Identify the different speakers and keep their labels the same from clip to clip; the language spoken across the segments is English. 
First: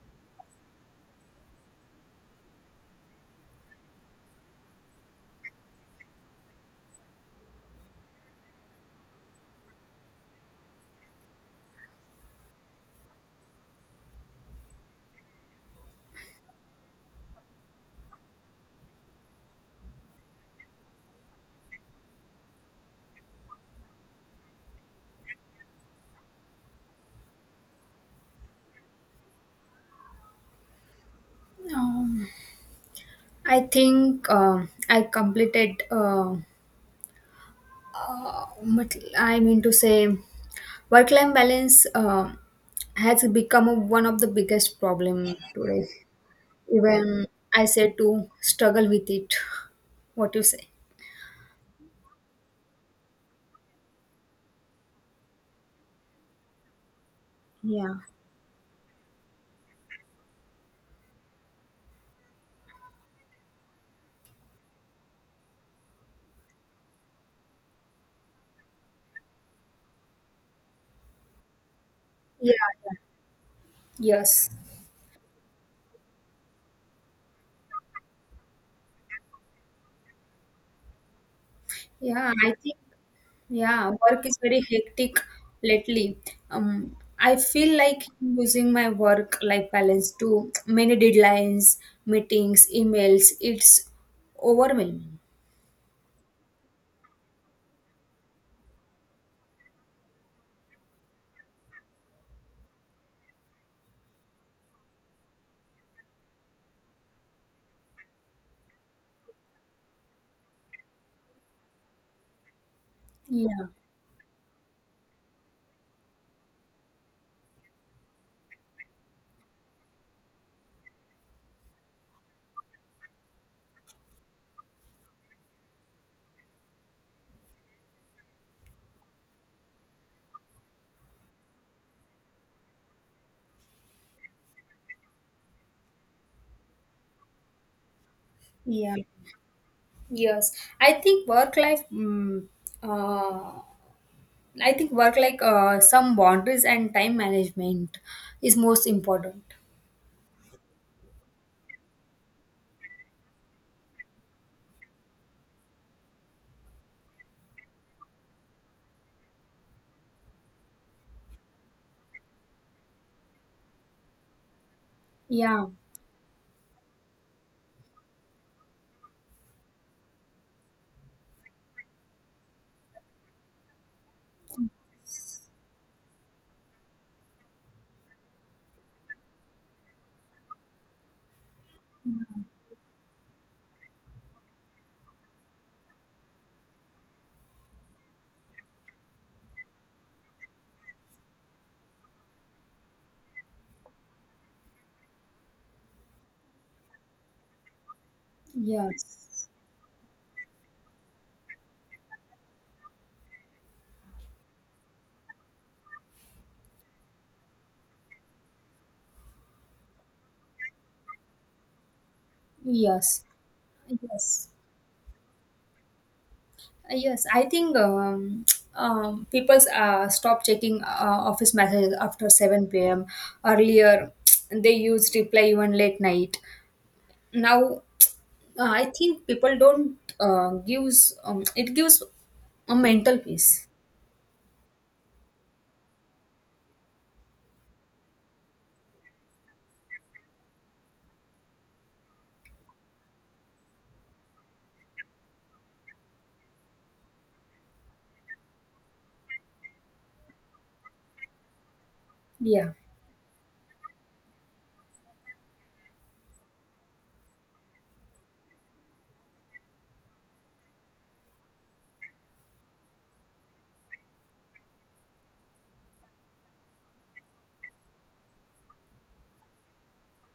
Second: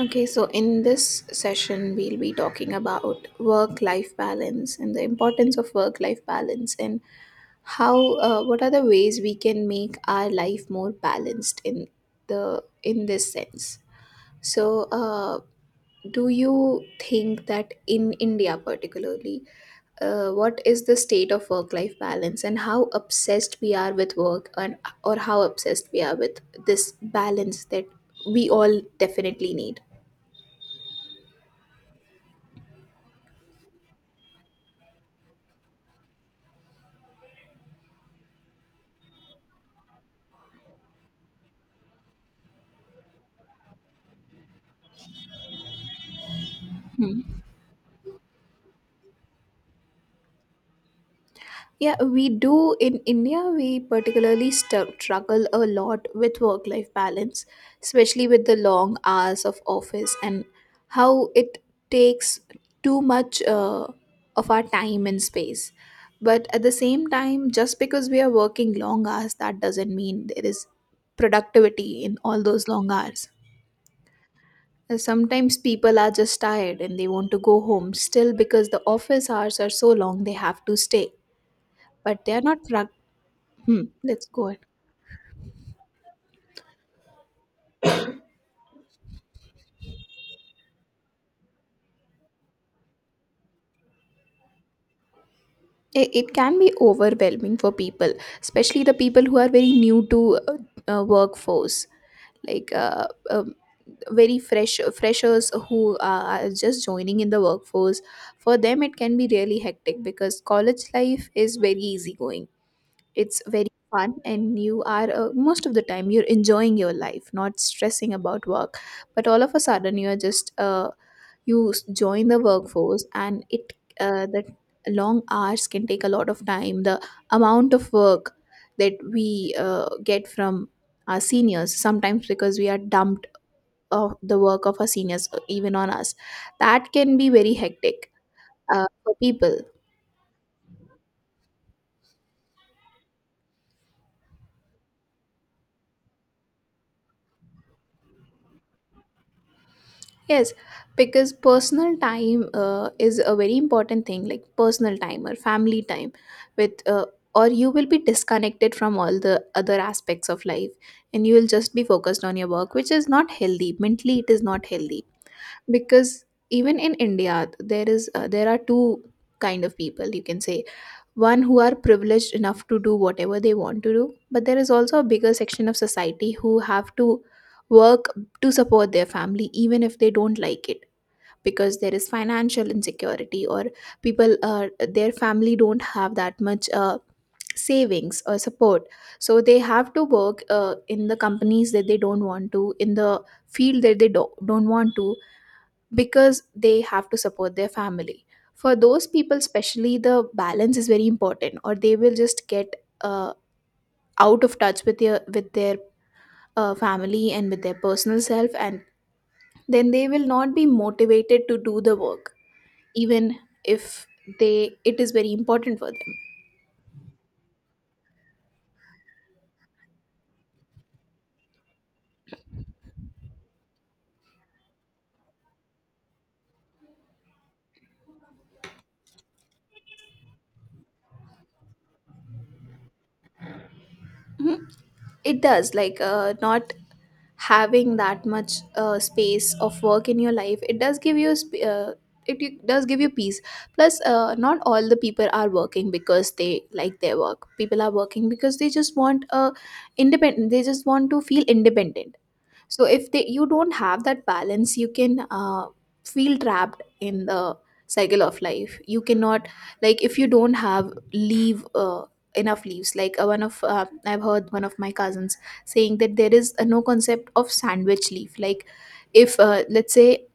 Speaker 1: Okay, so in this session, we'll be talking about work life balance and the importance of work life balance and how what are the ways we can make our life more balanced in the in this sense. So, do you think that in India particularly, what is the state of work life balance and how obsessed we are with work and or how obsessed we are with this balance that we all definitely need?
Speaker 2: Um, I think I completed. But I mean to say, work-life balance has become one of the biggest problem today. Even I said to struggle with it. What you say?
Speaker 1: Yeah, we do. In India, we particularly struggle a lot with work life balance,
Speaker 2: Yeah.
Speaker 1: especially with the long hours of office and how it takes too much of our time and space. But at the same time, just because we are working long hours, that doesn't mean there is productivity in all
Speaker 2: Yeah.
Speaker 1: those long
Speaker 2: Yeah.
Speaker 1: hours.
Speaker 2: Yes.
Speaker 1: And sometimes people are just tired and they want to go home still because the office hours are so long, they have to stay but they
Speaker 2: Yeah.
Speaker 1: are
Speaker 2: I
Speaker 1: not.
Speaker 2: think.
Speaker 1: Hmm,
Speaker 2: Yeah,
Speaker 1: let's
Speaker 2: work is
Speaker 1: go ahead.
Speaker 2: very hectic lately. I feel like using my work-life balance to many deadlines, meetings, emails. It's overwhelming.
Speaker 1: It can be overwhelming for people, especially the people who are very new to workforce, like very fresh freshers who are just joining in the workforce. For them, it can be really hectic because college life is very easygoing. It's
Speaker 2: Yeah,
Speaker 1: very fun, and you are most of the time you're enjoying your life, not stressing about work. But all of a sudden, you are just join the workforce, and it the long hours can take a lot of time. The amount of work that we get from our seniors, sometimes because we are dumped of the work of our seniors even on us, that can be very hectic
Speaker 2: yeah,
Speaker 1: for people.
Speaker 2: yes. I think work-life. uh, I think work like some boundaries and time management is most important.
Speaker 1: Yes, because personal time is a very important thing, like personal time or family time, with or you will be disconnected from all the other aspects of life, and you will just be focused on your work, which is not healthy. Mentally, it is not healthy
Speaker 2: Yeah.
Speaker 1: because even in India, there are two kind of people you can say. One who are privileged enough to do whatever they want to do, but there is also a bigger section of society who have to work to support their family even if they don't like it because there is financial insecurity or people, their family don't have that much savings or support, so they have to work in the companies that they don't want to, in the field that they don't want to, because they have to support their family. For those people
Speaker 2: Yes.
Speaker 1: especially, the balance is very important, or they will just get uh, out of touch with their with their family and with their personal self, and then they will not be motivated to do the work
Speaker 2: Yes.
Speaker 1: even if
Speaker 2: Yes.
Speaker 1: they it is very important for them.
Speaker 2: Yes, I think people stop checking office messages after 7 p.m. Earlier, they used reply even late night. Now, I think people don't gives it gives a mental peace.
Speaker 1: Mhm. It does, like not having that much space of work in your life, it does give you does give you peace. Plus not all the people are working because they like their work. People are working because they just want a independent they just want to feel independent.
Speaker 2: Yeah,
Speaker 1: So if they you don't have that balance, you can feel trapped in the cycle of life. You cannot, like, if you don't have leave enough leaves, like one of I've heard one of my cousins saying that there is a no concept of sandwich leaf. Like, if let's say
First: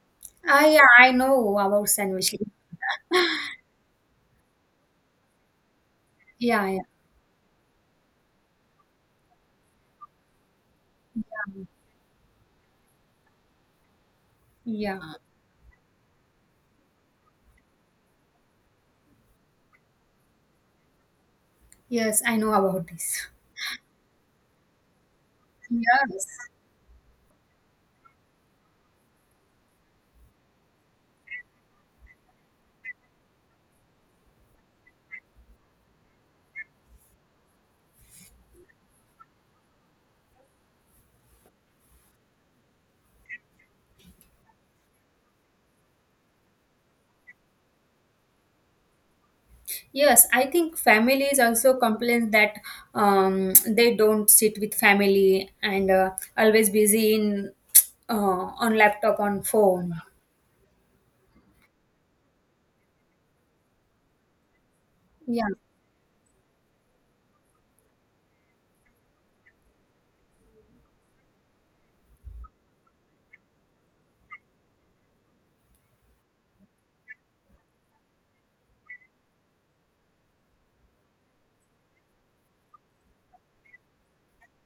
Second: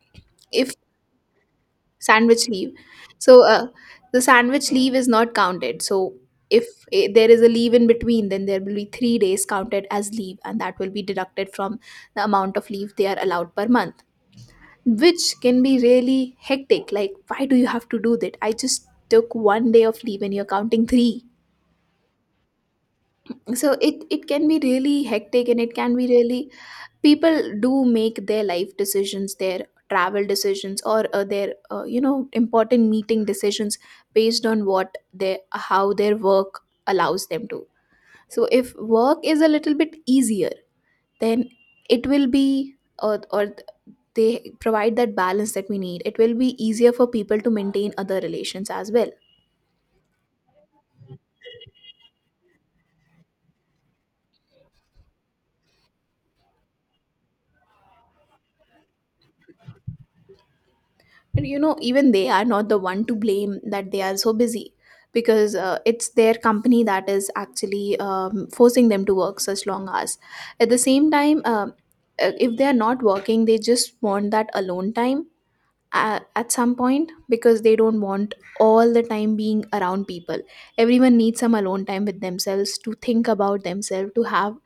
Speaker 1: if
Speaker 2: I know about sandwich.
Speaker 1: sandwich leave. So the sandwich leave is not counted. So if
Speaker 2: Yeah, yeah,
Speaker 1: there is a leave in between, then there will be 3 days counted as leave, and that will be deducted from the amount of leave they are allowed per month,
Speaker 2: yeah, yeah.
Speaker 1: which can be really hectic. Like, why do you have to do that? I just took one day of leave and you're counting three.
Speaker 2: Yes, I know about this.
Speaker 1: So it can be really hectic and it can be
Speaker 2: Yes.
Speaker 1: really, people do make their life decisions, their travel decisions, or their important meeting decisions based on what their, how their work allows them to. So if work is a little bit easier, then it will be, or they provide that balance that we need, it will be easier for people to maintain other relations as well.
Speaker 2: Yes, I think families also complain that they don't sit with family and always busy in uh, on laptop on phone.
Speaker 1: And you know, even they are not the one to blame that they are so busy,
Speaker 2: Yeah.
Speaker 1: because it's their company that is actually forcing them to work such long hours. At the same time, if they are not working, they just want that alone time at some point, because they don't want all the time being around people. Everyone needs some alone time with themselves to think about themselves, to have,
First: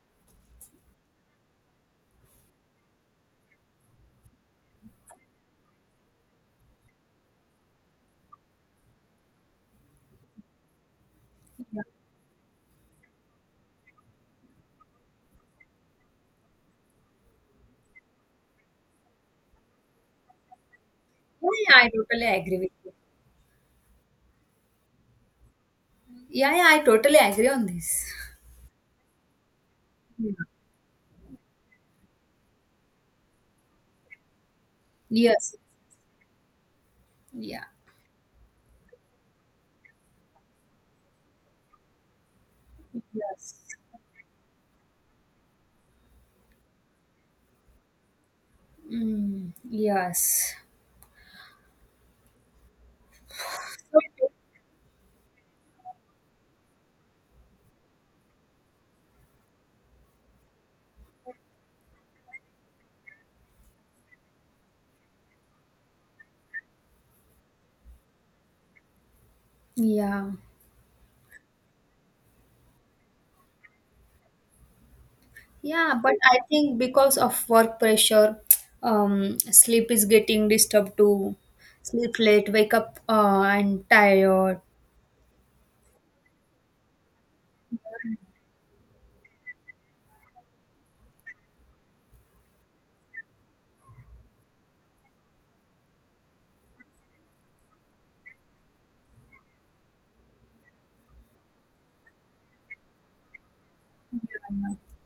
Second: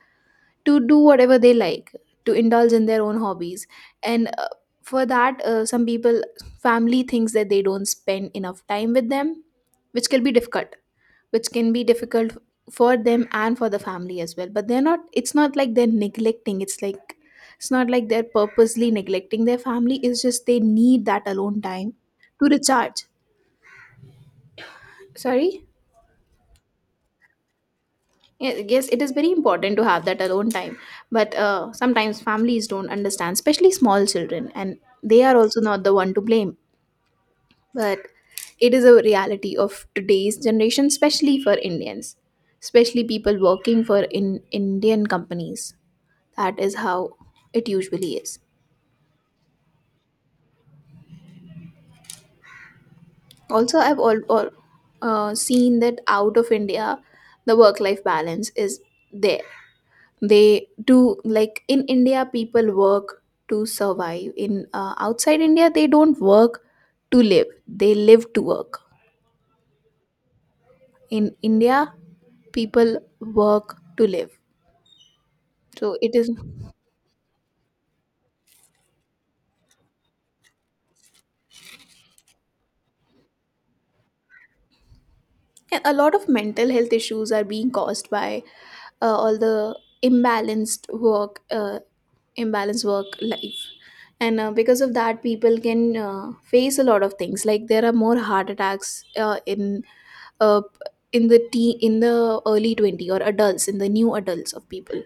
Speaker 1: to do whatever they like, to indulge in their own hobbies, and for that some people, family thinks that they don't spend enough time with them, which can be difficult, which can be difficult for them and for the family as well. But they're not, it's not like they're neglecting, it's like it's not like they're purposely neglecting their family, it's just they need that
Speaker 2: Yeah,
Speaker 1: alone
Speaker 2: yeah, I
Speaker 1: time
Speaker 2: totally
Speaker 1: to
Speaker 2: agree with you.
Speaker 1: recharge. Sorry.
Speaker 2: Yeah, yeah, I totally agree on this.
Speaker 1: Yes, it is very important to have that
Speaker 2: Yeah.
Speaker 1: alone time, but sometimes families don't understand, especially small children, and they are
Speaker 2: Yes,
Speaker 1: also not the one to blame.
Speaker 2: yeah,
Speaker 1: But it is a reality of today's generation, especially for indians, especially people
Speaker 2: yes,
Speaker 1: working for in indian companies. That is how it usually is.
Speaker 2: mm, yes.
Speaker 1: Also
Speaker 2: So,
Speaker 1: all seen that out of India, the work life balance is there. They do, like in India people work to survive, in outside India they don't work to live, they live to work.
Speaker 2: yeah.
Speaker 1: In India people work to live. So
Speaker 2: Yeah,
Speaker 1: it
Speaker 2: but
Speaker 1: is,
Speaker 2: I think because of work pressure, sleep is getting disturbed too. Sleep late, wake up and tired.
Speaker 1: yeah, a lot of mental health issues are being caused by all the imbalanced work uh, imbalance work life. And because of that, people can face a lot of things, like there are more heart attacks uh, in the in the early 20 or adults in the new adults of people.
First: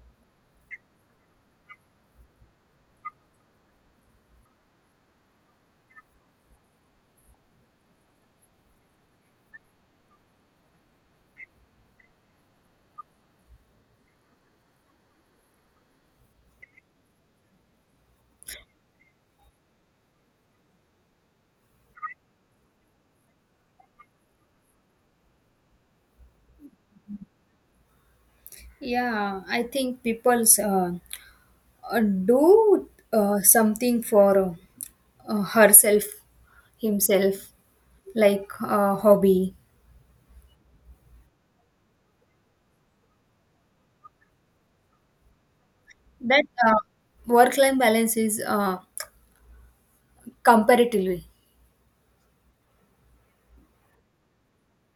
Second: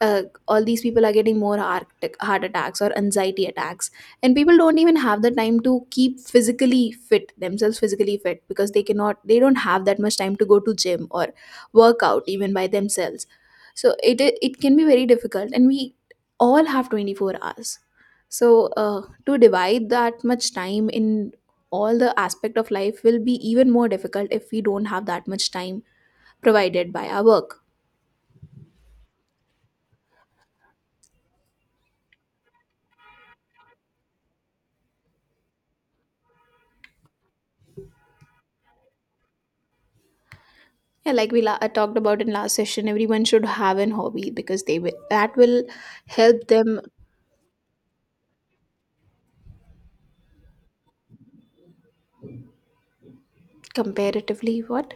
Speaker 1: uh, all these people are getting more heart attacks or anxiety attacks, and people don't even have the time to keep physically fit themselves physically fit, because they cannot, they don't have that much time to go to gym or work out even by themselves. So it can be very difficult, and we all have 24 hours, so to divide that much time in all the aspect of life will be even more difficult if we don't have that much time provided by our work.
Speaker 2: Yeah, I think people's do something for herself, himself, like hobby.
Speaker 1: Yeah, like I talked about in last session, everyone should have an hobby because they will that will
Speaker 2: That
Speaker 1: help them.
Speaker 2: work-life balance is comparatively.
Speaker 1: Comparatively what?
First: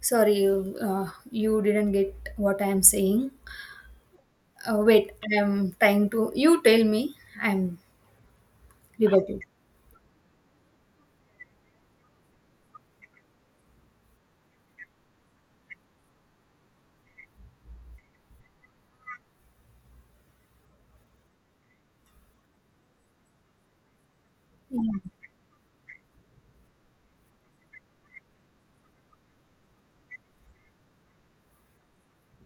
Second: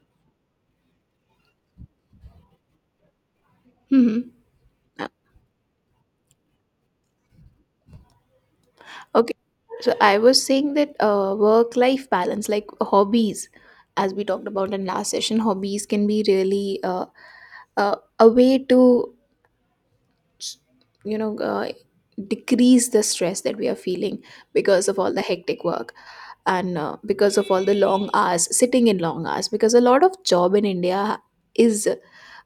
Speaker 2: Sorry, you didn't get what I am saying.
Speaker 1: Hmm.
Speaker 2: Wait, I'm trying to. You tell me. I'm
Speaker 1: Okay,
Speaker 2: rebutted.
Speaker 1: so I was saying that work life balance, like hobbies, as we talked about in last session, hobbies can be really a way to, you know, decrease the stress that we are feeling because of
Speaker 2: Yeah,
Speaker 1: all the hectic work. And because of all the long hours, sitting in long hours, because a lot of job in India is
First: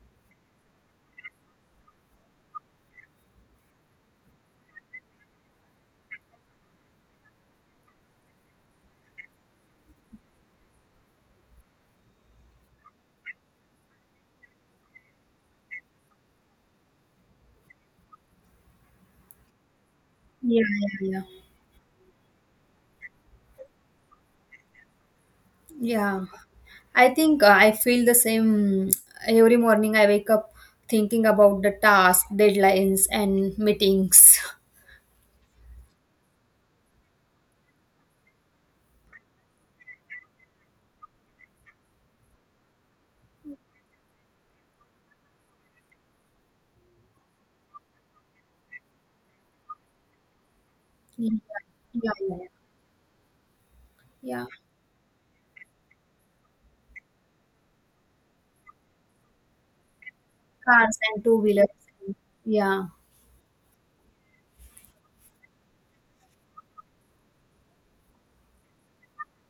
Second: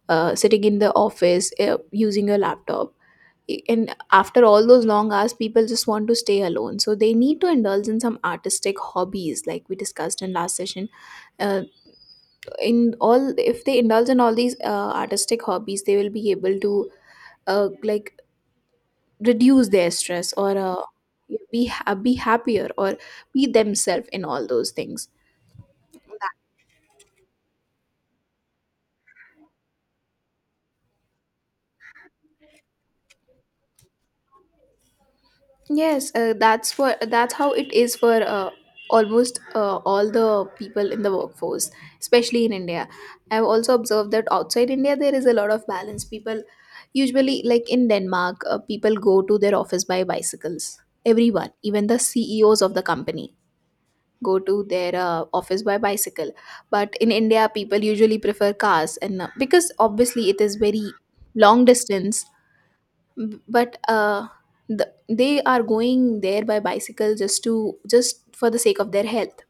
Speaker 1: sitting in the office using your laptop. And after all those long hours, people just want to stay alone, so they need to indulge in some artistic hobbies, like we discussed in last session. Uh, in all If they indulge in all these artistic hobbies, they will be able to like reduce their stress, or
Speaker 2: yeah, yeah, yeah.
Speaker 1: be happier, or be themselves in all those things.
Speaker 2: Yeah. I think I feel the same every morning. I wake up thinking about the task, deadlines, and meetings.
Speaker 1: Yes, that's for that's how it is for almost all the people in the workforce, especially in India. I've also observed that outside India there is a lot of balance. People usually, like in Denmark, people go to their office by bicycles,
Speaker 2: Yeah,
Speaker 1: everyone, even the
Speaker 2: yeah, yeah.
Speaker 1: ceos of the company, go
Speaker 2: Yeah.
Speaker 1: to their office by bicycle. But in India, people usually prefer cars and because obviously it is very
Speaker 2: Cars and two
Speaker 1: long
Speaker 2: wheelers.
Speaker 1: distance.
Speaker 2: Yeah,
Speaker 1: But they are going there by bicycle just to, just for the sake of their health.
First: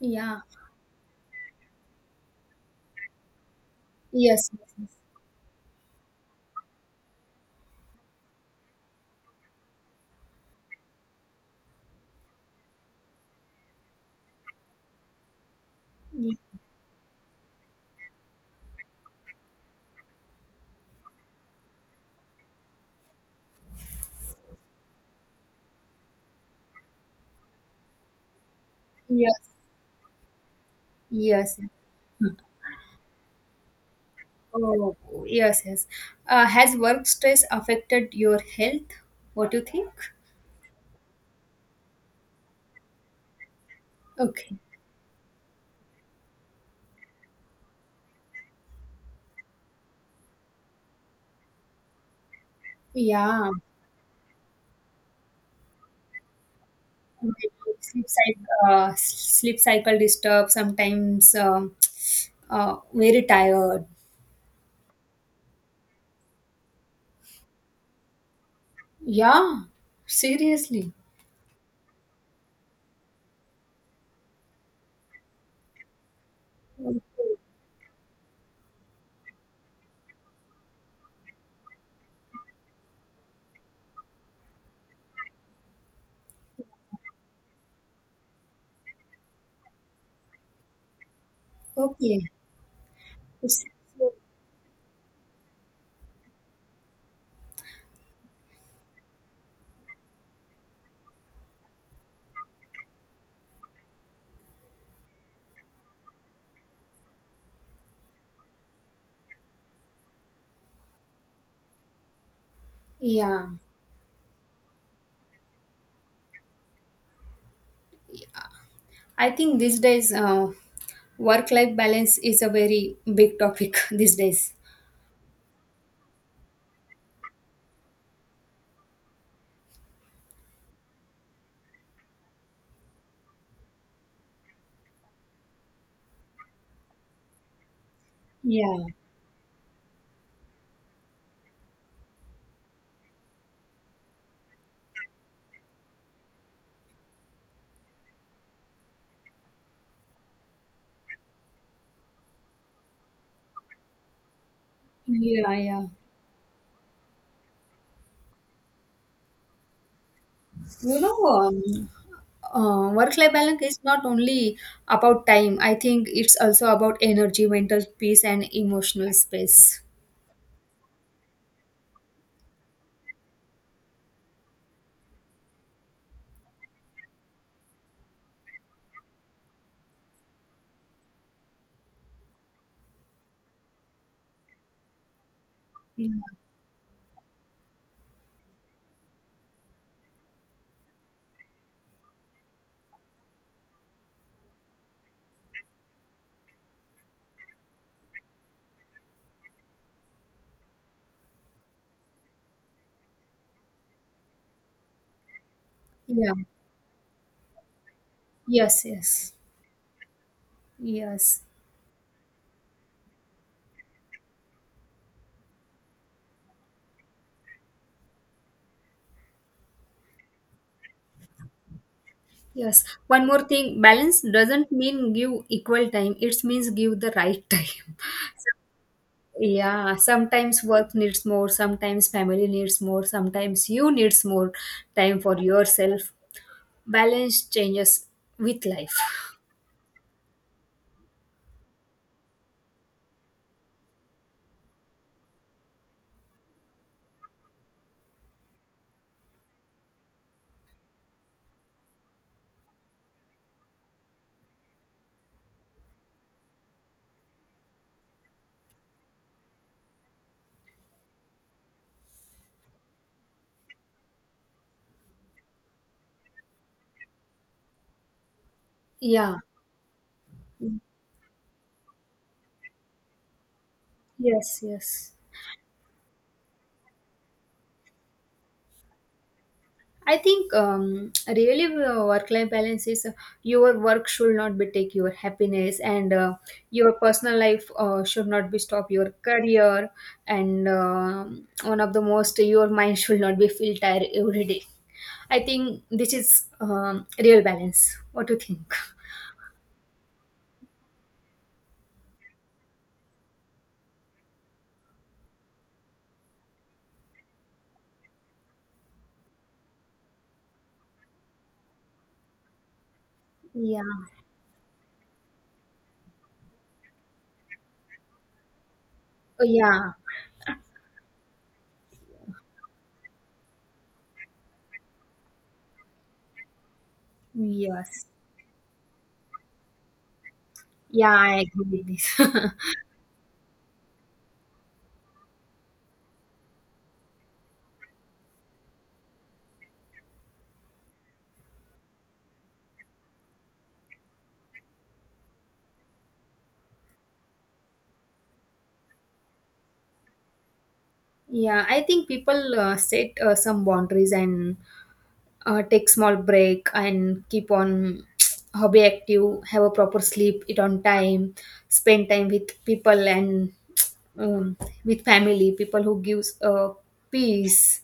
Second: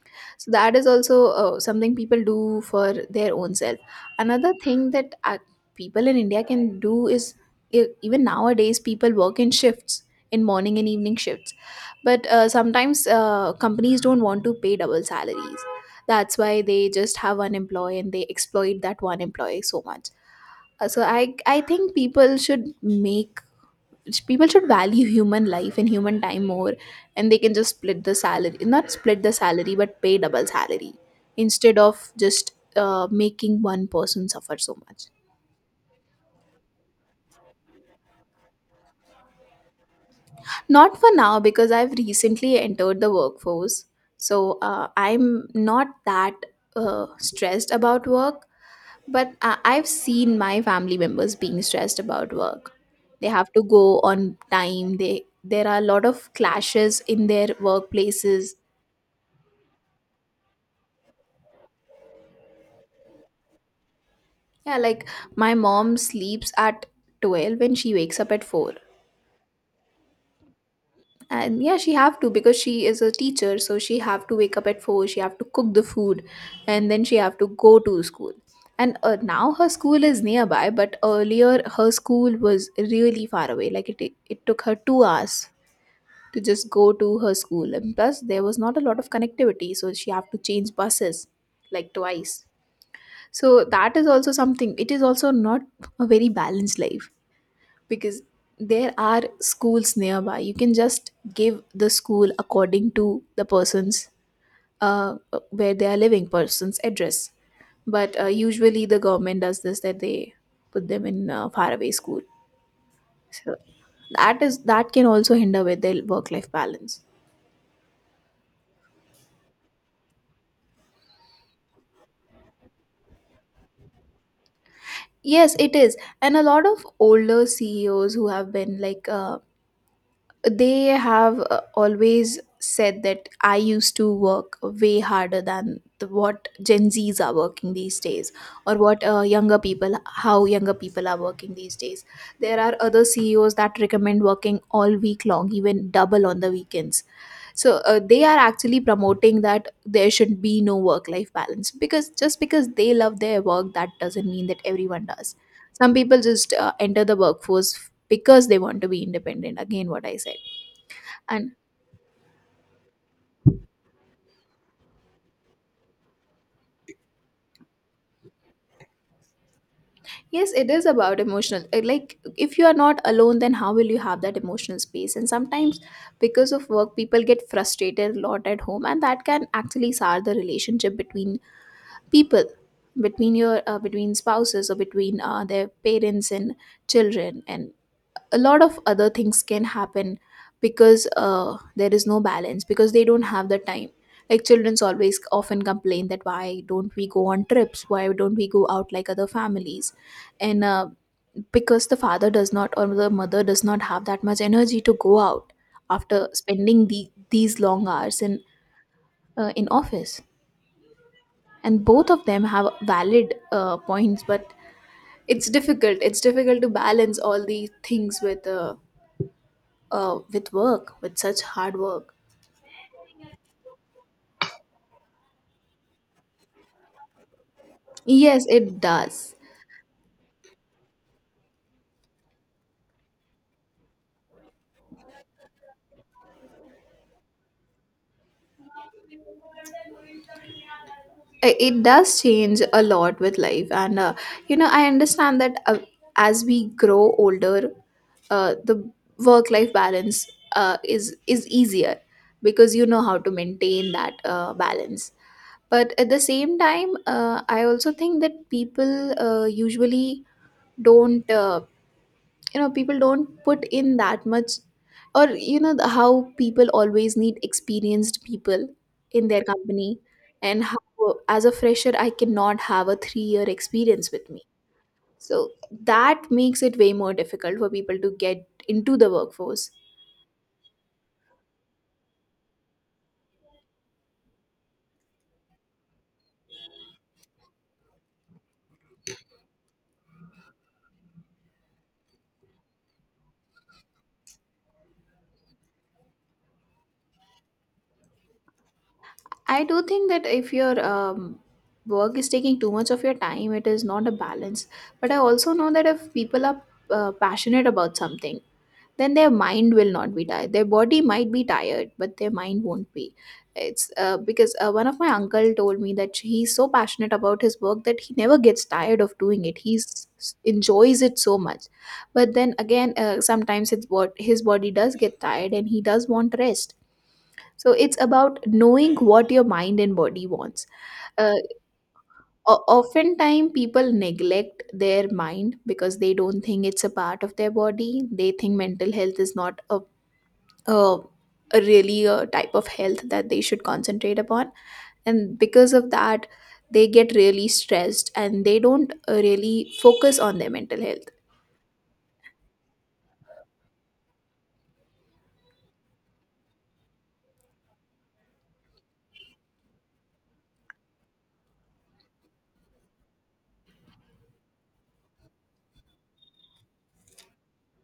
Speaker 2: yeah.
Speaker 1: So that is also something people do for their own self.
Speaker 2: Yes,
Speaker 1: Another
Speaker 2: yes,
Speaker 1: thing
Speaker 2: yes.
Speaker 1: that people in India can do is, even nowadays people work in shifts, in morning and evening shifts, but sometimes companies don't want to pay double salaries.
Speaker 2: Ye-
Speaker 1: That's why they just have one employee and they exploit that one employee so much. So I think people should make, people should value human life and human time more, and they can just split the salary, not split the
Speaker 2: yes,
Speaker 1: salary but pay double salary
Speaker 2: yes.
Speaker 1: instead of
Speaker 2: Yes.
Speaker 1: just making one person suffer so
Speaker 2: Oh,
Speaker 1: much.
Speaker 2: yes, yes. Has work stress affected your health? What do you think?
Speaker 1: Not for now, because I've recently entered the workforce. So
Speaker 2: Okay.
Speaker 1: I'm not that stressed about work, but I've seen my family members being stressed about work. They
Speaker 2: Yeah.
Speaker 1: have to go on time. They There are a lot of clashes in
Speaker 2: Maybe
Speaker 1: their
Speaker 2: sleep cycle,
Speaker 1: workplaces.
Speaker 2: sleep cycle disturbed, sometimes very tired.
Speaker 1: Yeah, like my mom sleeps at 12 and she wakes up at 4.
Speaker 2: Yeah, seriously.
Speaker 1: And yeah, she have to because she is a teacher, so she have to wake up at 4, she have to cook the food and
Speaker 2: Okay.
Speaker 1: then she have to go to school. And now her school is nearby, but earlier her school was really far away. Like it took her 2 hours to just go to her school. And plus there was not a lot of connectivity, so she have to change buses like
Speaker 2: Okay.
Speaker 1: twice. So
Speaker 2: It's-
Speaker 1: that is also something. It is also not a very balanced life because there are schools nearby. You can just give the school according to the person's uh, where they are living, person's address, but usually the government does this that they put them in a faraway school,
Speaker 2: yeah.
Speaker 1: so that is, that can also hinder with their work life balance.
Speaker 2: I think these days work life balance is a very big topic these days.
Speaker 1: Yes, it is. And a lot of older ceos who have been like they have always said that I used to work way harder than the, what gen z's are working these days, or
Speaker 2: Yeah.
Speaker 1: what younger people, how younger people are working these days. There are other ceos that recommend working all week long, even double on the weekends. So they are actually promoting that there should be no work life balance, because just because they love their work, that doesn't mean that everyone does.
Speaker 2: Yeah, yeah.
Speaker 1: Some people just enter the workforce because they want to be independent, again what I said.
Speaker 2: You know,
Speaker 1: And
Speaker 2: work-life balance is not only about time. I think it's also about energy, mental peace, and emotional space.
Speaker 1: yes, it is about emotional like if you are not alone, then how will you have that emotional space? And sometimes because of work, people get frustrated a lot at home, and that can actually sour the relationship between people, between your between spouses, or between their
Speaker 2: Yeah.
Speaker 1: parents and children, and a lot of other things can happen because there is no balance, because they don't have the time. Like children's always often complain that why don't we go on trips, why don't we go out like other families. And because the father does not or the mother does not have that much energy to go out after
Speaker 2: Yeah.
Speaker 1: spending the, these long hours
Speaker 2: Yes. Yes.
Speaker 1: in office.
Speaker 2: Yes.
Speaker 1: And both of them have valid points, but it's difficult, it's difficult to balance all these things with work, with such hard work.
Speaker 2: Yes. One more thing, balance doesn't mean give equal time. It means give the right time.
Speaker 1: Yes, it does.
Speaker 2: Yeah, sometimes work needs more, sometimes family needs more, sometimes you needs more time for yourself. Balance changes with life.
Speaker 1: It does change a lot with life. And, you know, I understand that as we grow older, the work life balance is easier because you know how to maintain that balance. But at the same time, I also think that people usually don't. You know, people don't put in that much, or you know how people always need experienced people in
Speaker 2: Yeah.
Speaker 1: their company. And how, as a fresher, I cannot have a 3-year experience with me,
Speaker 2: Yes, yes.
Speaker 1: so that makes it way more difficult for people to get into the workforce.
Speaker 2: I think really work life balance is your work should not be take your happiness and your personal life should not be stop your career and one of the most your mind should not be feel tired every day. I think this is real balance. What do you think?
Speaker 1: I do think that if your work is taking too much of your time, it is not a balance. But I also know that if people are passionate about something, then their mind will not be tired. Their body might be tired, but their mind won't be.
Speaker 2: Yeah.
Speaker 1: It's because one of my uncle told me that he's so passionate about his work that he never gets tired of doing
Speaker 2: Oh,
Speaker 1: it. He
Speaker 2: yeah.
Speaker 1: enjoys it so much. But then again, sometimes it's what, his body does get tired and he does want rest. So it's
Speaker 2: Yes.
Speaker 1: about knowing what your mind and body wants.
Speaker 2: Yeah,
Speaker 1: uh,
Speaker 2: I agree with this.
Speaker 1: Oftentimes people neglect their mind because they don't think it's a part of their body. They think mental health is not a uh, really a type of health that they should concentrate upon, and because of that they get really stressed and they don't really focus on their mental health.
Speaker 2: Yeah, I think people set some boundaries and take small break and keep on hobby active have a proper sleep eat on time spend time with people and um, with family people who gives peace,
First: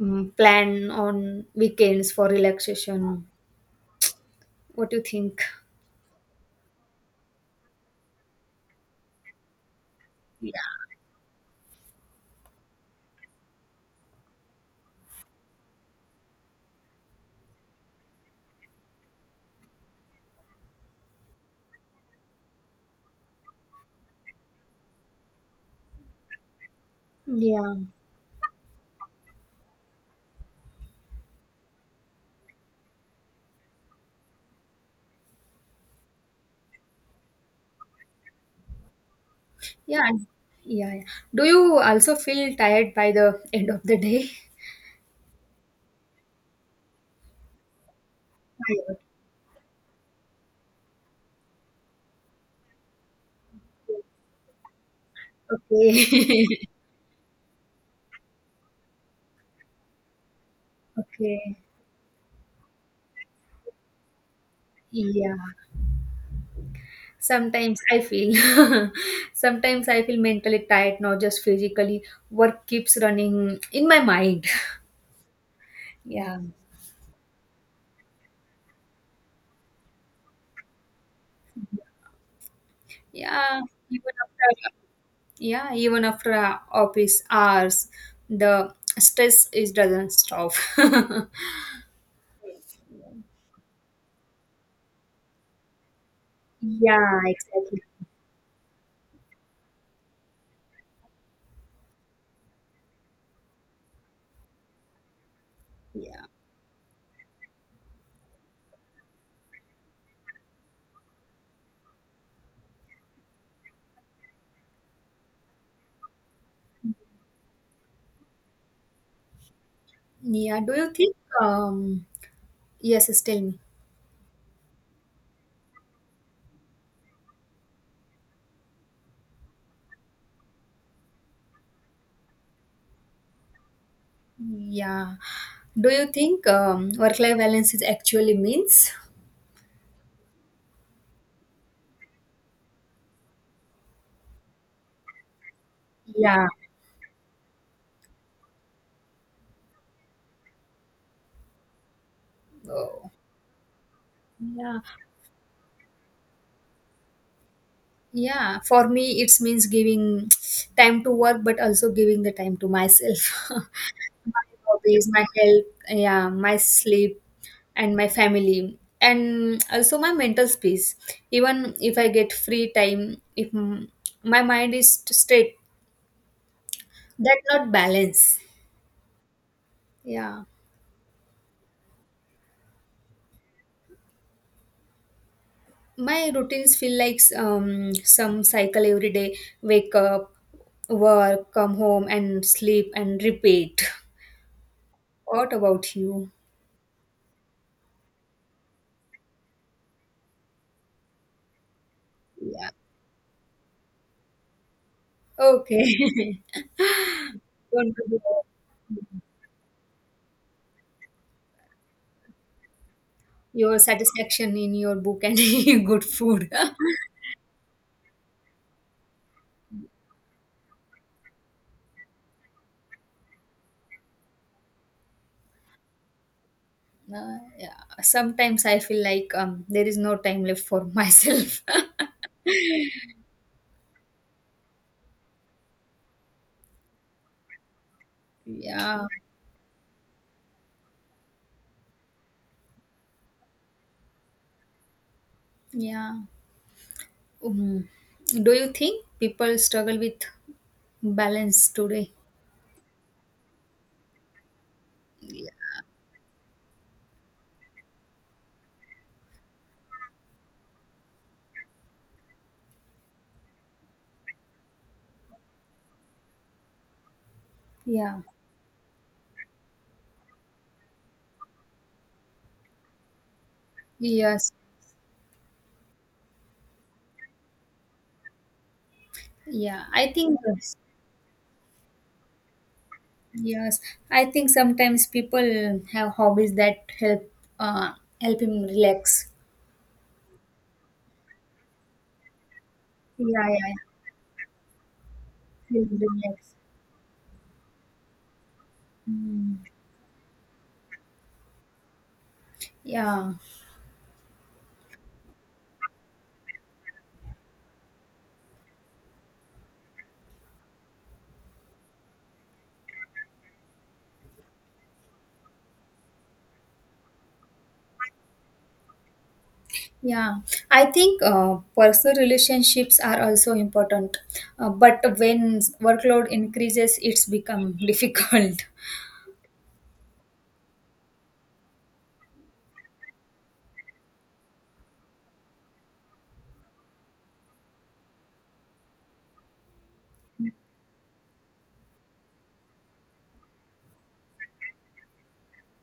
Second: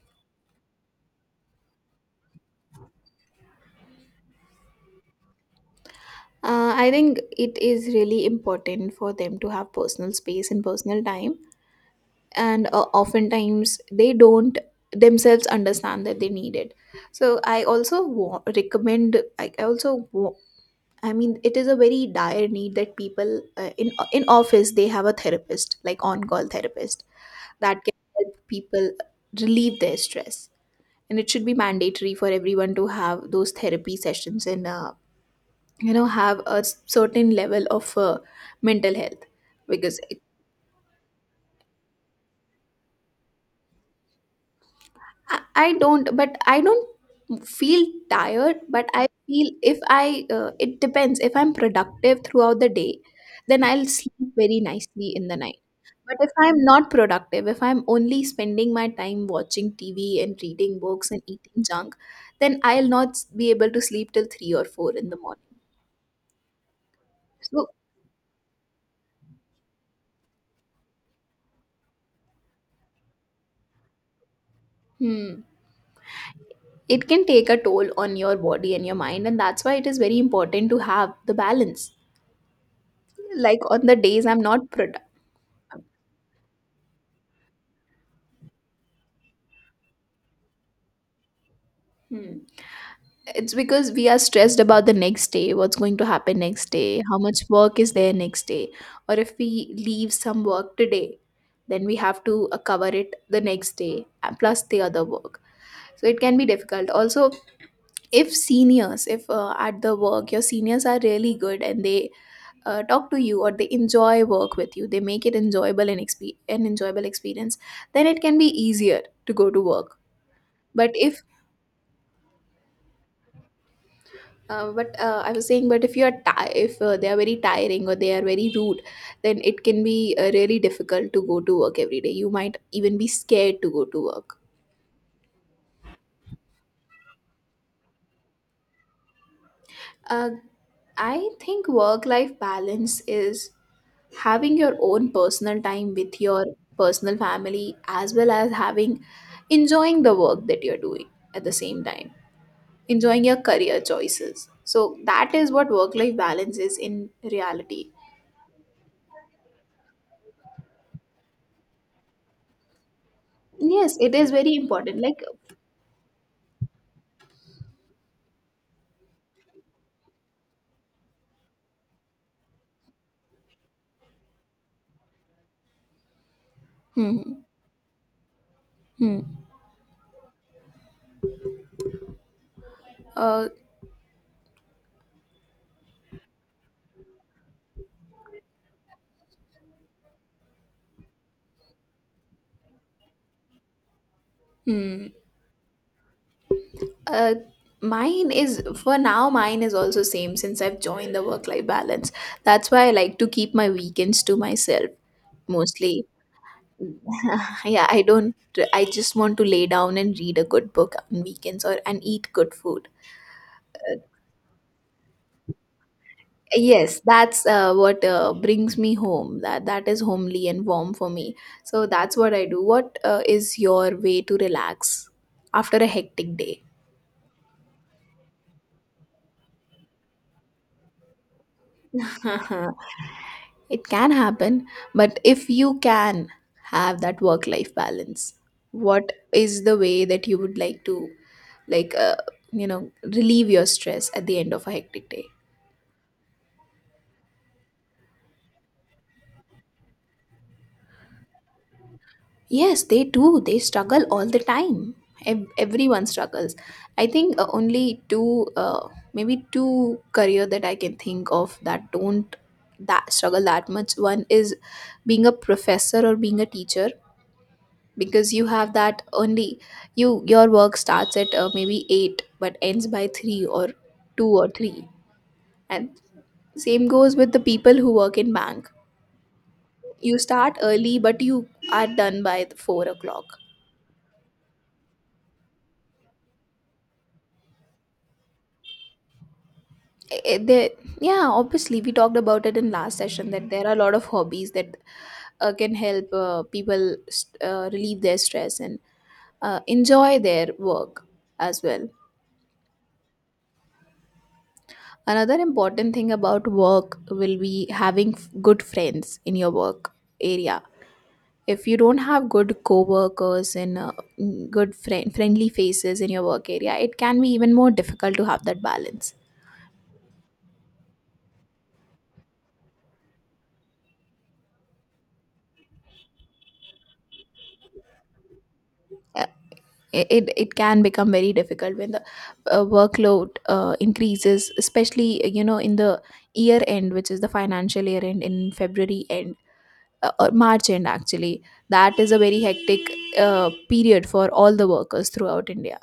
Speaker 2: plan on weekends for relaxation. What do you think?
Speaker 1: I think it is really important for them to have personal space
Speaker 2: Yeah.
Speaker 1: and personal time, and oftentimes they don't themselves understand that they need it. So I also wa- recommend I also wa- I mean it is a very dire need that people in office, they have a therapist, like on call therapist,
Speaker 2: Yeah
Speaker 1: that
Speaker 2: and-
Speaker 1: can help people relieve their stress. And it should be mandatory for everyone to have those therapy sessions, and you know, have a certain level of mental health, because
Speaker 2: yeah.
Speaker 1: it,
Speaker 2: Yeah. Do you also feel tired by the end of the day?
Speaker 1: I don't, but I don't feel tired, but
Speaker 2: Tired.
Speaker 1: I feel if I it depends, if I'm productive throughout the day, then I'll sleep very nicely in the night. But if
Speaker 2: Okay.
Speaker 1: I'm not productive, if I'm only spending my time watching TV and reading books and
Speaker 2: Okay.
Speaker 1: eating junk, then I'll not be able to sleep till 3 or 4 in the
Speaker 2: Yeah.
Speaker 1: morning. So,
Speaker 2: Sometimes I feel, sometimes I feel mentally tired, not just physically. Work keeps running in my mind.
Speaker 1: hmm,
Speaker 2: Yeah,
Speaker 1: it can take a toll on your body and your mind. And that's why it is very important to have the balance. Like
Speaker 2: yeah.
Speaker 1: on the
Speaker 2: Even
Speaker 1: days I'm not
Speaker 2: after,
Speaker 1: productive.
Speaker 2: yeah, even after office hours, the stress is doesn't stop.
Speaker 1: Hmm. It's because we are stressed about the next day, what's going to happen next day, how
Speaker 2: Yeah,
Speaker 1: much work
Speaker 2: exactly.
Speaker 1: is there next day. Or if we leave some work today, then we have to cover it the next day, plus the other work. So it
Speaker 2: Yeah,
Speaker 1: can be difficult. Also, if seniors, if at the work, your seniors are really good and they talk to you or they enjoy work with you, they make it enjoyable and an enjoyable experience, then it can be easier to go to work.
Speaker 2: yeah. Do you
Speaker 1: But
Speaker 2: think?
Speaker 1: if
Speaker 2: Yes, yes, tell me.
Speaker 1: But I was saying, but if you are ti- if they are very tiring or they are very rude, then it can be really difficult to go to work every day. You might even be scared to go to work.
Speaker 2: Yeah. Do you think work-life balance is actually means?
Speaker 1: Uh, I think work-life balance is having your own personal time with your
Speaker 2: Yeah.
Speaker 1: personal family, as well as having, enjoying the work that you're doing at the same time,
Speaker 2: Oh.
Speaker 1: enjoying your career choices.
Speaker 2: Yeah.
Speaker 1: So that is what work-life balance is in reality.
Speaker 2: Yeah, for me, it means giving time to work, but also giving the time to myself,
Speaker 1: Yes, it is
Speaker 2: my
Speaker 1: very important.
Speaker 2: hobbies, my
Speaker 1: Like.
Speaker 2: health, yeah, my sleep, and my family, and also my mental space. Even if I get free time, if m- my mind is t- straight,
Speaker 1: Hmm.
Speaker 2: that not balance.
Speaker 1: Hmm.
Speaker 2: Yeah,
Speaker 1: Uh,
Speaker 2: my routines feel like some cycle every day: wake up, work, come home, and sleep, and repeat.
Speaker 1: hmm.
Speaker 2: What about you?
Speaker 1: Uh, Mine is for now. Mine is also same since I've joined the work life balance. That's
Speaker 2: Yeah.
Speaker 1: why I like to keep my weekends to myself
Speaker 2: Okay.
Speaker 1: mostly. yeah,
Speaker 2: Don't
Speaker 1: I
Speaker 2: do
Speaker 1: don't. I just want to lay down and read a good book on weekends or and eat good food.
Speaker 2: your satisfaction in your book and good food.
Speaker 1: Yes, that's what brings me home. That is homely and warm for me. So that's what I do. What is your way to relax after a hectic
Speaker 2: Yeah. Sometimes I feel like there is no time left for myself.
Speaker 1: day? It can happen, but if you can have that work life balance,
Speaker 2: Yeah.
Speaker 1: what is the way that you would like to, like uh, you know, relieve your stress at the end of a hectic day?
Speaker 2: Yeah. Um, do you think people struggle with balance today?
Speaker 1: Yes, they do. They struggle all the time. Everyone struggles. I think only two maybe two career that I can think of that don't, that struggle that much. One is being a professor or being a teacher,
Speaker 2: Yeah.
Speaker 1: because you have that only you, your work starts at maybe 8 but ends by 3 or 2 or
Speaker 2: Yes.
Speaker 1: 3. And same goes with the people who work in bank.
Speaker 2: Yeah. I
Speaker 1: You
Speaker 2: think
Speaker 1: start
Speaker 2: yes.
Speaker 1: early, but you are done by the 4 o'clock.
Speaker 2: Yes, I think sometimes people have hobbies that help uh, help him relax.
Speaker 1: Eh, eh, there, yeah, obviously we talked about it in last
Speaker 2: Yeah,
Speaker 1: session that
Speaker 2: yeah,
Speaker 1: there are
Speaker 2: yeah.
Speaker 1: a lot of hobbies that can
Speaker 2: Help
Speaker 1: help
Speaker 2: relax.
Speaker 1: people relieve their stress and
Speaker 2: Mm.
Speaker 1: enjoy their work as well.
Speaker 2: Yeah,
Speaker 1: Another important thing about work will be having good friends in your work area. If you don't have good co-workers and good friendly faces in your work area, it can be even more difficult to have that balance.
Speaker 2: yeah. I think personal relationships are also important, but when workload increases, it's become difficult.
Speaker 1: Uh, it can become very difficult when the workload increases, especially you know, in the year end, which is the financial year end in February end, March end actually. That is a very hectic period for all the workers throughout India.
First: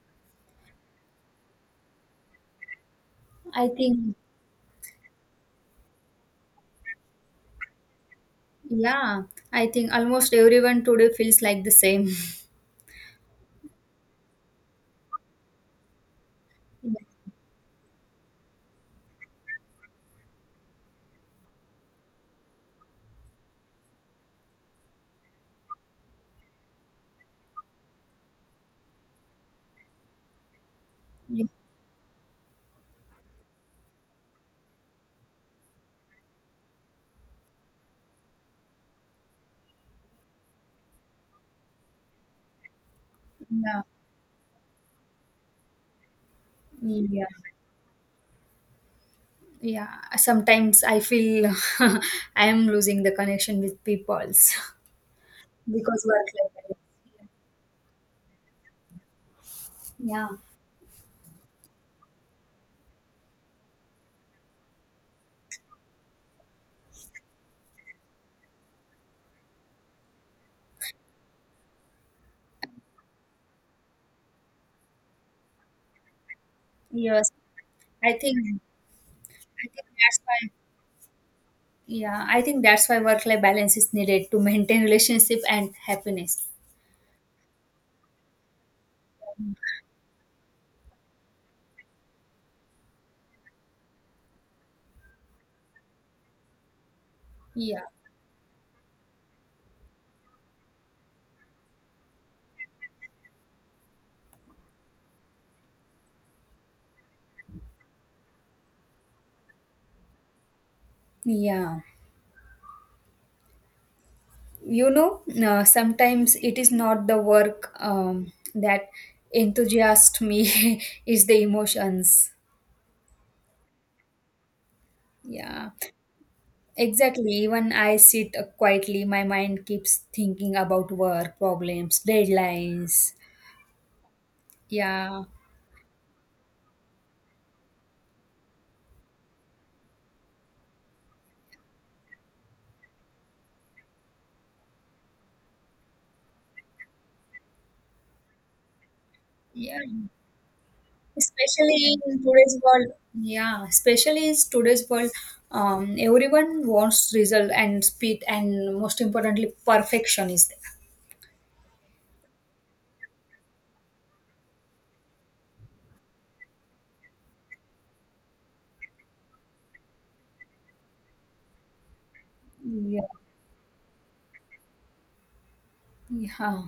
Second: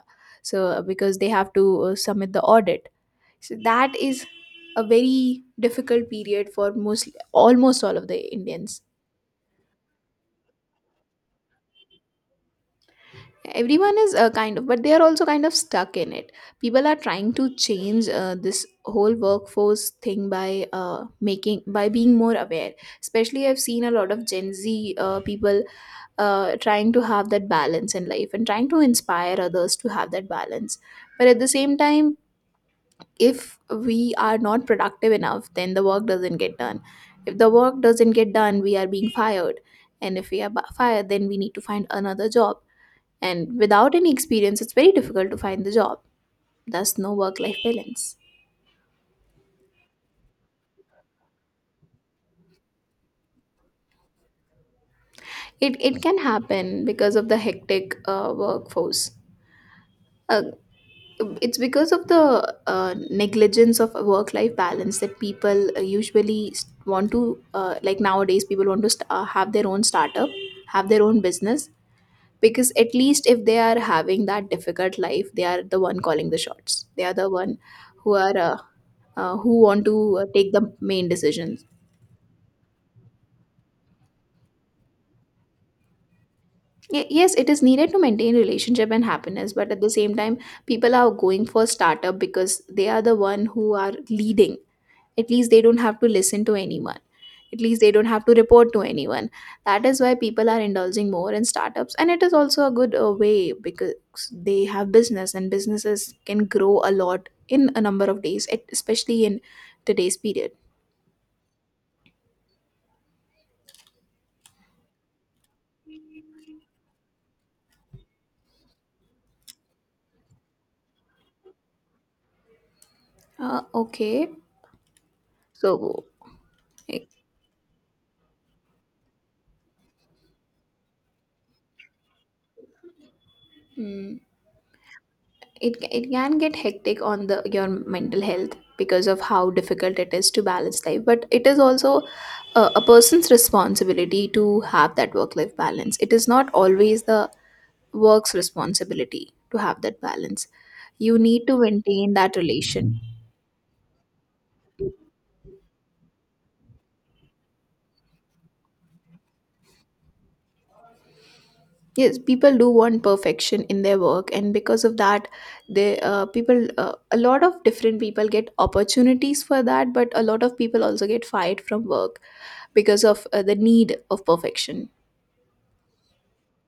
Speaker 1: So because they have to submit the audit, so
Speaker 2: I
Speaker 1: that
Speaker 2: think,
Speaker 1: is a very difficult period for most almost all of the Indians.
Speaker 2: yeah, I think almost everyone today feels like the same.
Speaker 1: Everyone is kind of, but they are also kind of stuck in it. People are trying to change this whole workforce thing by making, by being more aware. Especially, I've seen a lot of Gen Z people trying to have that balance in life and trying to inspire others to have that balance. But at
Speaker 2: Yeah,
Speaker 1: the same time, if we are not productive enough, then the work doesn't get done. If the work doesn't get done, we are being fired. And if we are fired, then we need to find another job. And
Speaker 2: yeah,
Speaker 1: without any experience, it's very difficult to find the job. Thus, no
Speaker 2: yeah.
Speaker 1: work life balance.
Speaker 2: Yeah, sometimes I feel I am losing the connection with peoples
Speaker 1: It
Speaker 2: because
Speaker 1: can
Speaker 2: work life.
Speaker 1: happen because of the hectic workforce.
Speaker 2: Yeah,
Speaker 1: Uh, it's because of the negligence of work life balance that people usually want to like nowadays people want to have their own startup, have their own business, because at least if they are having that difficult life, they are the one calling the shots, they are the
Speaker 2: yes.
Speaker 1: one
Speaker 2: I
Speaker 1: who are
Speaker 2: think
Speaker 1: who
Speaker 2: I think
Speaker 1: want to
Speaker 2: that's why.
Speaker 1: take the main decisions.
Speaker 2: Yeah, I think that's why work life balance is needed to maintain relationship and happiness.
Speaker 1: Yes, it is needed to maintain relationship and happiness, but at the same time people are going for startup because they are the one who are leading. At least they don't have to listen to anyone, at
Speaker 2: Yeah,
Speaker 1: least they don't have to report to anyone. That is why people are indulging more in startups, and it is also a good way because they have business, and businesses can grow a lot in a number of days, especially in today's period.
Speaker 2: yeah. You know, sometimes it is not the work that enthusiasts me; is the emotions.
Speaker 1: Okay,
Speaker 2: Yeah.
Speaker 1: so eh,
Speaker 2: Exactly. Even I sit quietly, my mind keeps thinking about work, problems, deadlines.
Speaker 1: mm,
Speaker 2: Yeah.
Speaker 1: it can get hectic on the your mental health because of how difficult it is to balance life, but it is also a person's responsibility to have that work life balance. It is not always the work's responsibility to have
Speaker 2: Yeah.
Speaker 1: that balance. You need to
Speaker 2: Especially
Speaker 1: maintain
Speaker 2: in
Speaker 1: that
Speaker 2: today's world.
Speaker 1: relation.
Speaker 2: Yeah. Especially in today's world, everyone wants result and speed, and most importantly, perfection is there.
Speaker 1: Yes, people do want perfection in their work, and because of that they people a lot of different people get opportunities for that, but a lot of people also get fired from work
Speaker 2: Yeah.
Speaker 1: because of the need of perfection.
Speaker 2: Yeah.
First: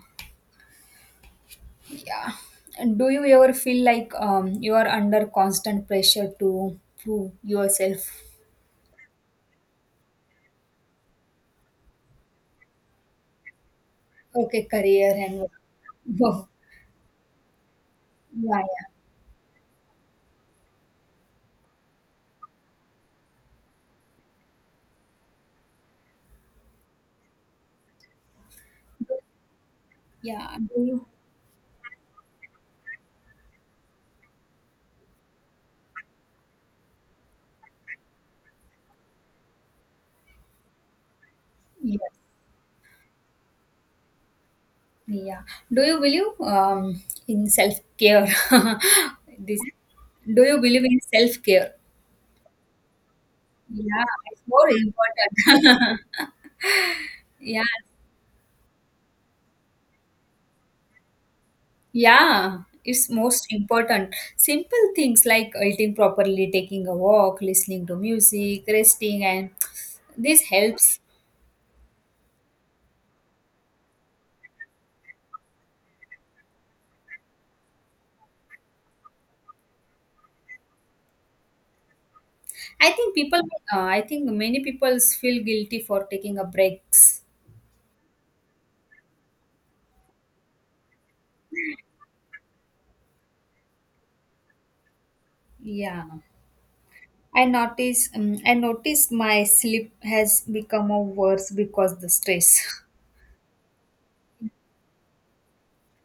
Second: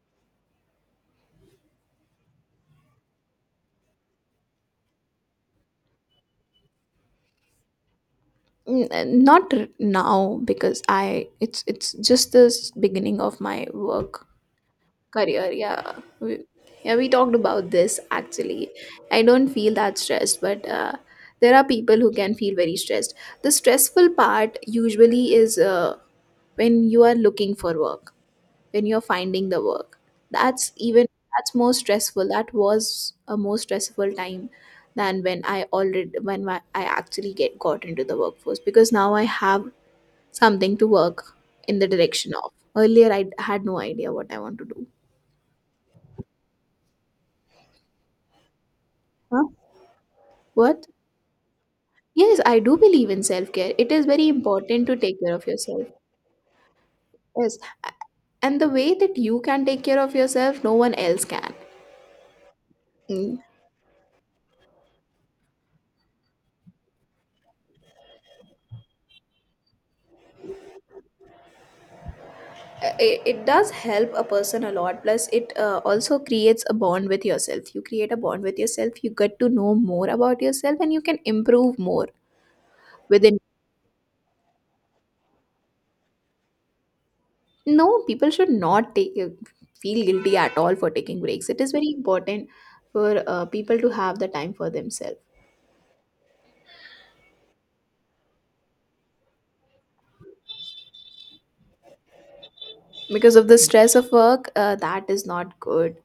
Speaker 2: Yeah. And do you ever feel like you are under constant pressure to prove yourself?
Speaker 1: Not now, because I it's just the beginning of my work.
Speaker 2: Okay, career and
Speaker 1: Career, yeah. We,
Speaker 2: work.
Speaker 1: yeah, we talked about this
Speaker 2: Yeah, yeah.
Speaker 1: actually. I don't feel that stressed, but there are people who can feel very stressed. The stressful part usually is when you are looking for work, when you're finding the work.
Speaker 2: Yeah.
Speaker 1: That's
Speaker 2: Do you?
Speaker 1: even that's more stressful. That was a more stressful time than I actually get got into the workforce, because now I have something to work in the
Speaker 2: Yes.
Speaker 1: direction of. Earlier, I had no idea what I want to do.
Speaker 2: Yeah. Do you believe in self care?
Speaker 1: Huh?
Speaker 2: This. Do you believe
Speaker 1: What?
Speaker 2: in self care?
Speaker 1: Yes, I do believe in self care. It is
Speaker 2: Yeah,
Speaker 1: very
Speaker 2: it's more
Speaker 1: important to take care of yourself.
Speaker 2: important.
Speaker 1: Yes.
Speaker 2: Yeah.
Speaker 1: a- And the way that you can take care of yourself, no one else can.
Speaker 2: Yeah, it's
Speaker 1: Mm.
Speaker 2: most important. Simple things like eating properly, taking a walk, listening to music, resting, and this helps.
Speaker 1: It does help a person a lot. Plus, it also creates a bond with yourself. You create a bond with yourself, you get to know more about yourself, and you can improve more
Speaker 2: I think
Speaker 1: within.
Speaker 2: people. I think many people feel guilty for taking a breaks.
Speaker 1: No, people should not take feel guilty at all for taking breaks. It is very important for people to have the time for themselves.
Speaker 2: Yeah. I notice my sleep has become a worse because the stress.
Speaker 1: Because of the stress of work, that is not good,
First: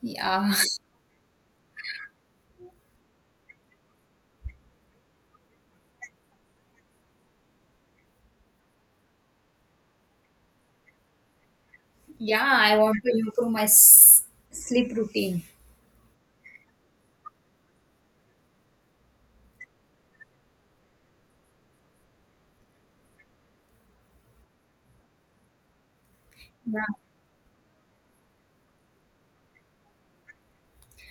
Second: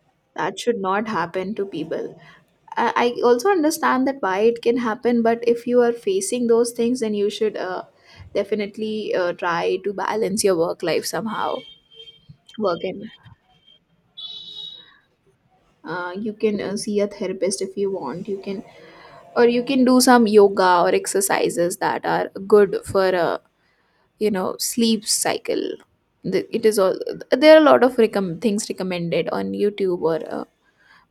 Speaker 2: Yeah,
Speaker 1: that should not happen to people. I also understand that why it can happen, but if you are facing those things, then you should definitely try to balance your work life somehow.
Speaker 2: yeah. I
Speaker 1: Work,
Speaker 2: want
Speaker 1: and
Speaker 2: to improve my s- sleep routine.
Speaker 1: you can see a therapist if you want. You can Or you can do some yoga or exercises that are good for sleep cycle. It is
Speaker 2: Yeah,
Speaker 1: all, there are a lot of things recommended on YouTube or uh,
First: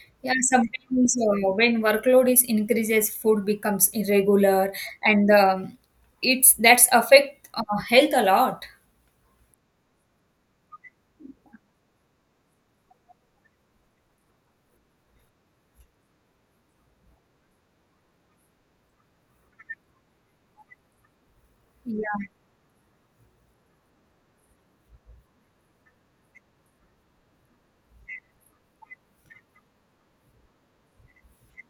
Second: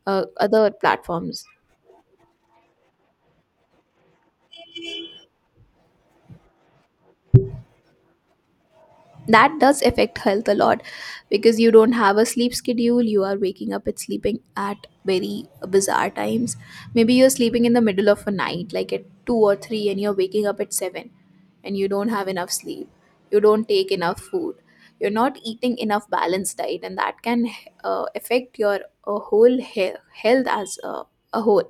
Speaker 1: uh,
Speaker 2: yeah.
Speaker 1: other
Speaker 2: Sometimes
Speaker 1: platforms.
Speaker 2: when workload is increases, food becomes irregular, and it's that's affect health a lot.
Speaker 1: That does affect health a lot, because you don't have a sleep schedule, you are waking up and sleeping at very bizarre times. Maybe you're sleeping in the middle of a night like at 2 or 3, and you're waking up at 7, and you don't
Speaker 2: Yeah,
Speaker 1: have enough sleep, you don't take enough food, you're not eating enough balanced diet, and that can affect your whole health as a whole,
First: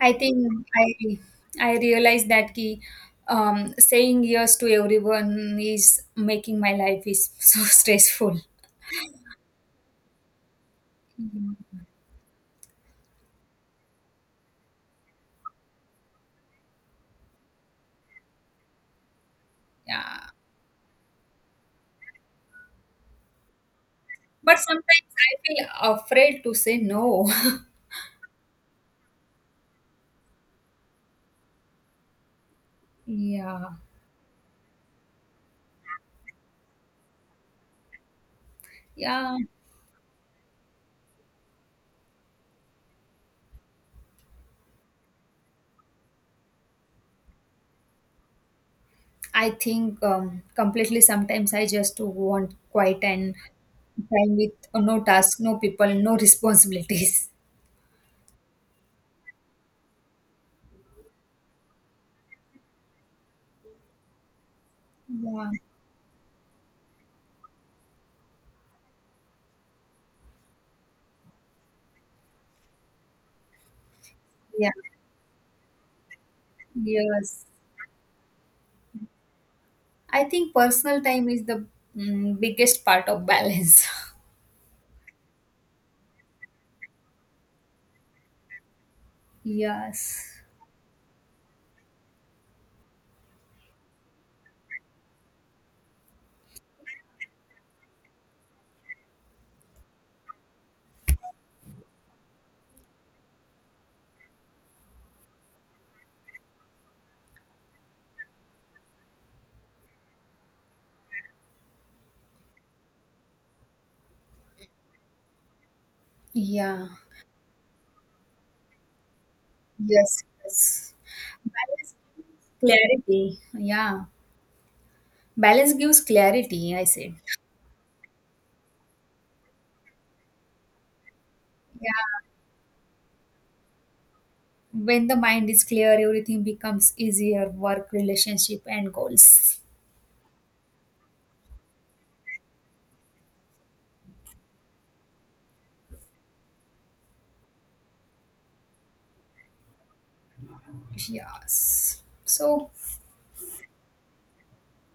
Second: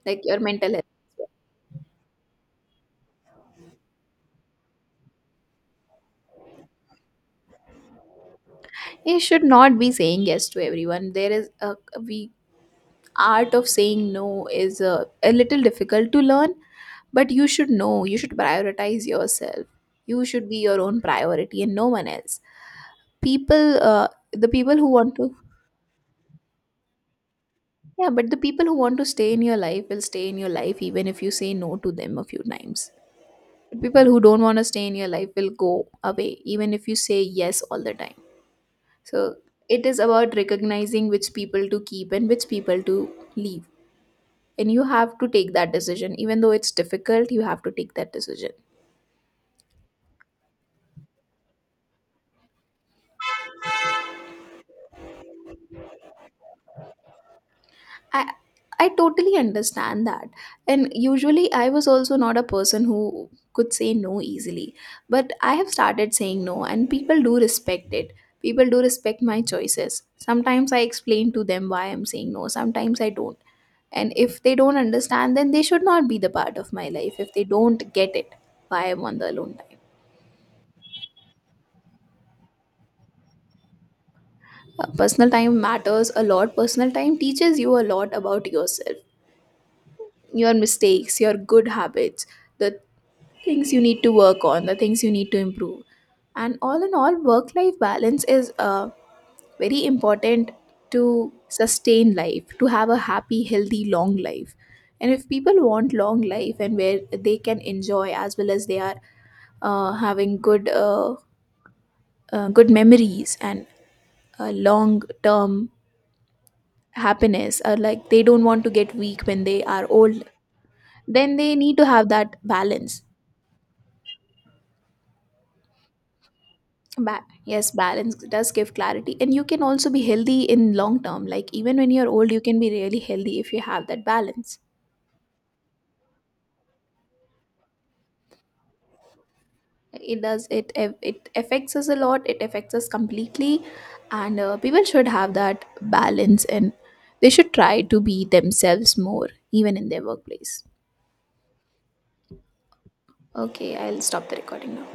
Speaker 2: I
Speaker 1: like your
Speaker 2: think
Speaker 1: mental health.
Speaker 2: I I realize that ki, saying yes to everyone is making my life is so stressful.
Speaker 1: You should not be saying yes to everyone. There is a we Art of saying no is a little difficult to learn, but you should know you should prioritize yourself. You
Speaker 2: Yeah.
Speaker 1: should be your own priority and no one else. People uh, the
Speaker 2: But
Speaker 1: people who
Speaker 2: sometimes
Speaker 1: want
Speaker 2: I
Speaker 1: to.
Speaker 2: feel afraid to say no.
Speaker 1: Yeah, but the people who want to stay in your life will stay in your life even if you say no to them a few times.
Speaker 2: Yeah.
Speaker 1: The people who don't want to stay in your life will go away even if you say yes all the time. So
Speaker 2: Yeah.
Speaker 1: it is about recognizing which people to keep and which people to leave, and you have to take that decision. Even though it's difficult, you have to take that decision.
Speaker 2: I think completely sometimes I just want quiet and time with no task, no people, no responsibilities.
Speaker 1: I i totally understand that, and usually I was also not a person who could say no easily, but
Speaker 2: Yeah.
Speaker 1: I have started saying no and people do respect it. People do respect my choices. Sometimes I explain to them why I'm saying no, sometimes I don't. And if they
Speaker 2: Yeah.
Speaker 1: don't understand, then they should not be the part of my life, if they
Speaker 2: Yes.
Speaker 1: don't get it why I'm on the alone time.
Speaker 2: I think personal time is the mm, biggest part of balance.
Speaker 1: Personal time matters a lot. Personal time teaches you a lot about yourself,
Speaker 2: Yes.
Speaker 1: your mistakes, your good habits, the things you need to work on, the things you need to improve. And all in all, work life balance is very important to sustain life, to have a happy, healthy, long life. And if people want long life, and where they can enjoy as well as they are having good memories and a long term
Speaker 2: Yeah.
Speaker 1: happiness, or like they don't want to get weak when they are old,
Speaker 2: Yes. Yes.
Speaker 1: then they need to
Speaker 2: Balance
Speaker 1: have that
Speaker 2: gives
Speaker 1: balance.
Speaker 2: clarity. Yeah. Balance gives clarity, I say.
Speaker 1: Yes, balance does give clarity, and you can also be healthy in long term, like even when you're old
Speaker 2: Yeah,
Speaker 1: you can be really healthy if you have that balance.
Speaker 2: when the mind is clear, everything becomes easier work, relationship, and goals.
Speaker 1: It affects us a lot, it affects us completely. And people should have that balance, and they should try to be themselves more even in their workplace.
Speaker 2: Yes. So,
Speaker 1: Okay, I'll stop the recording now.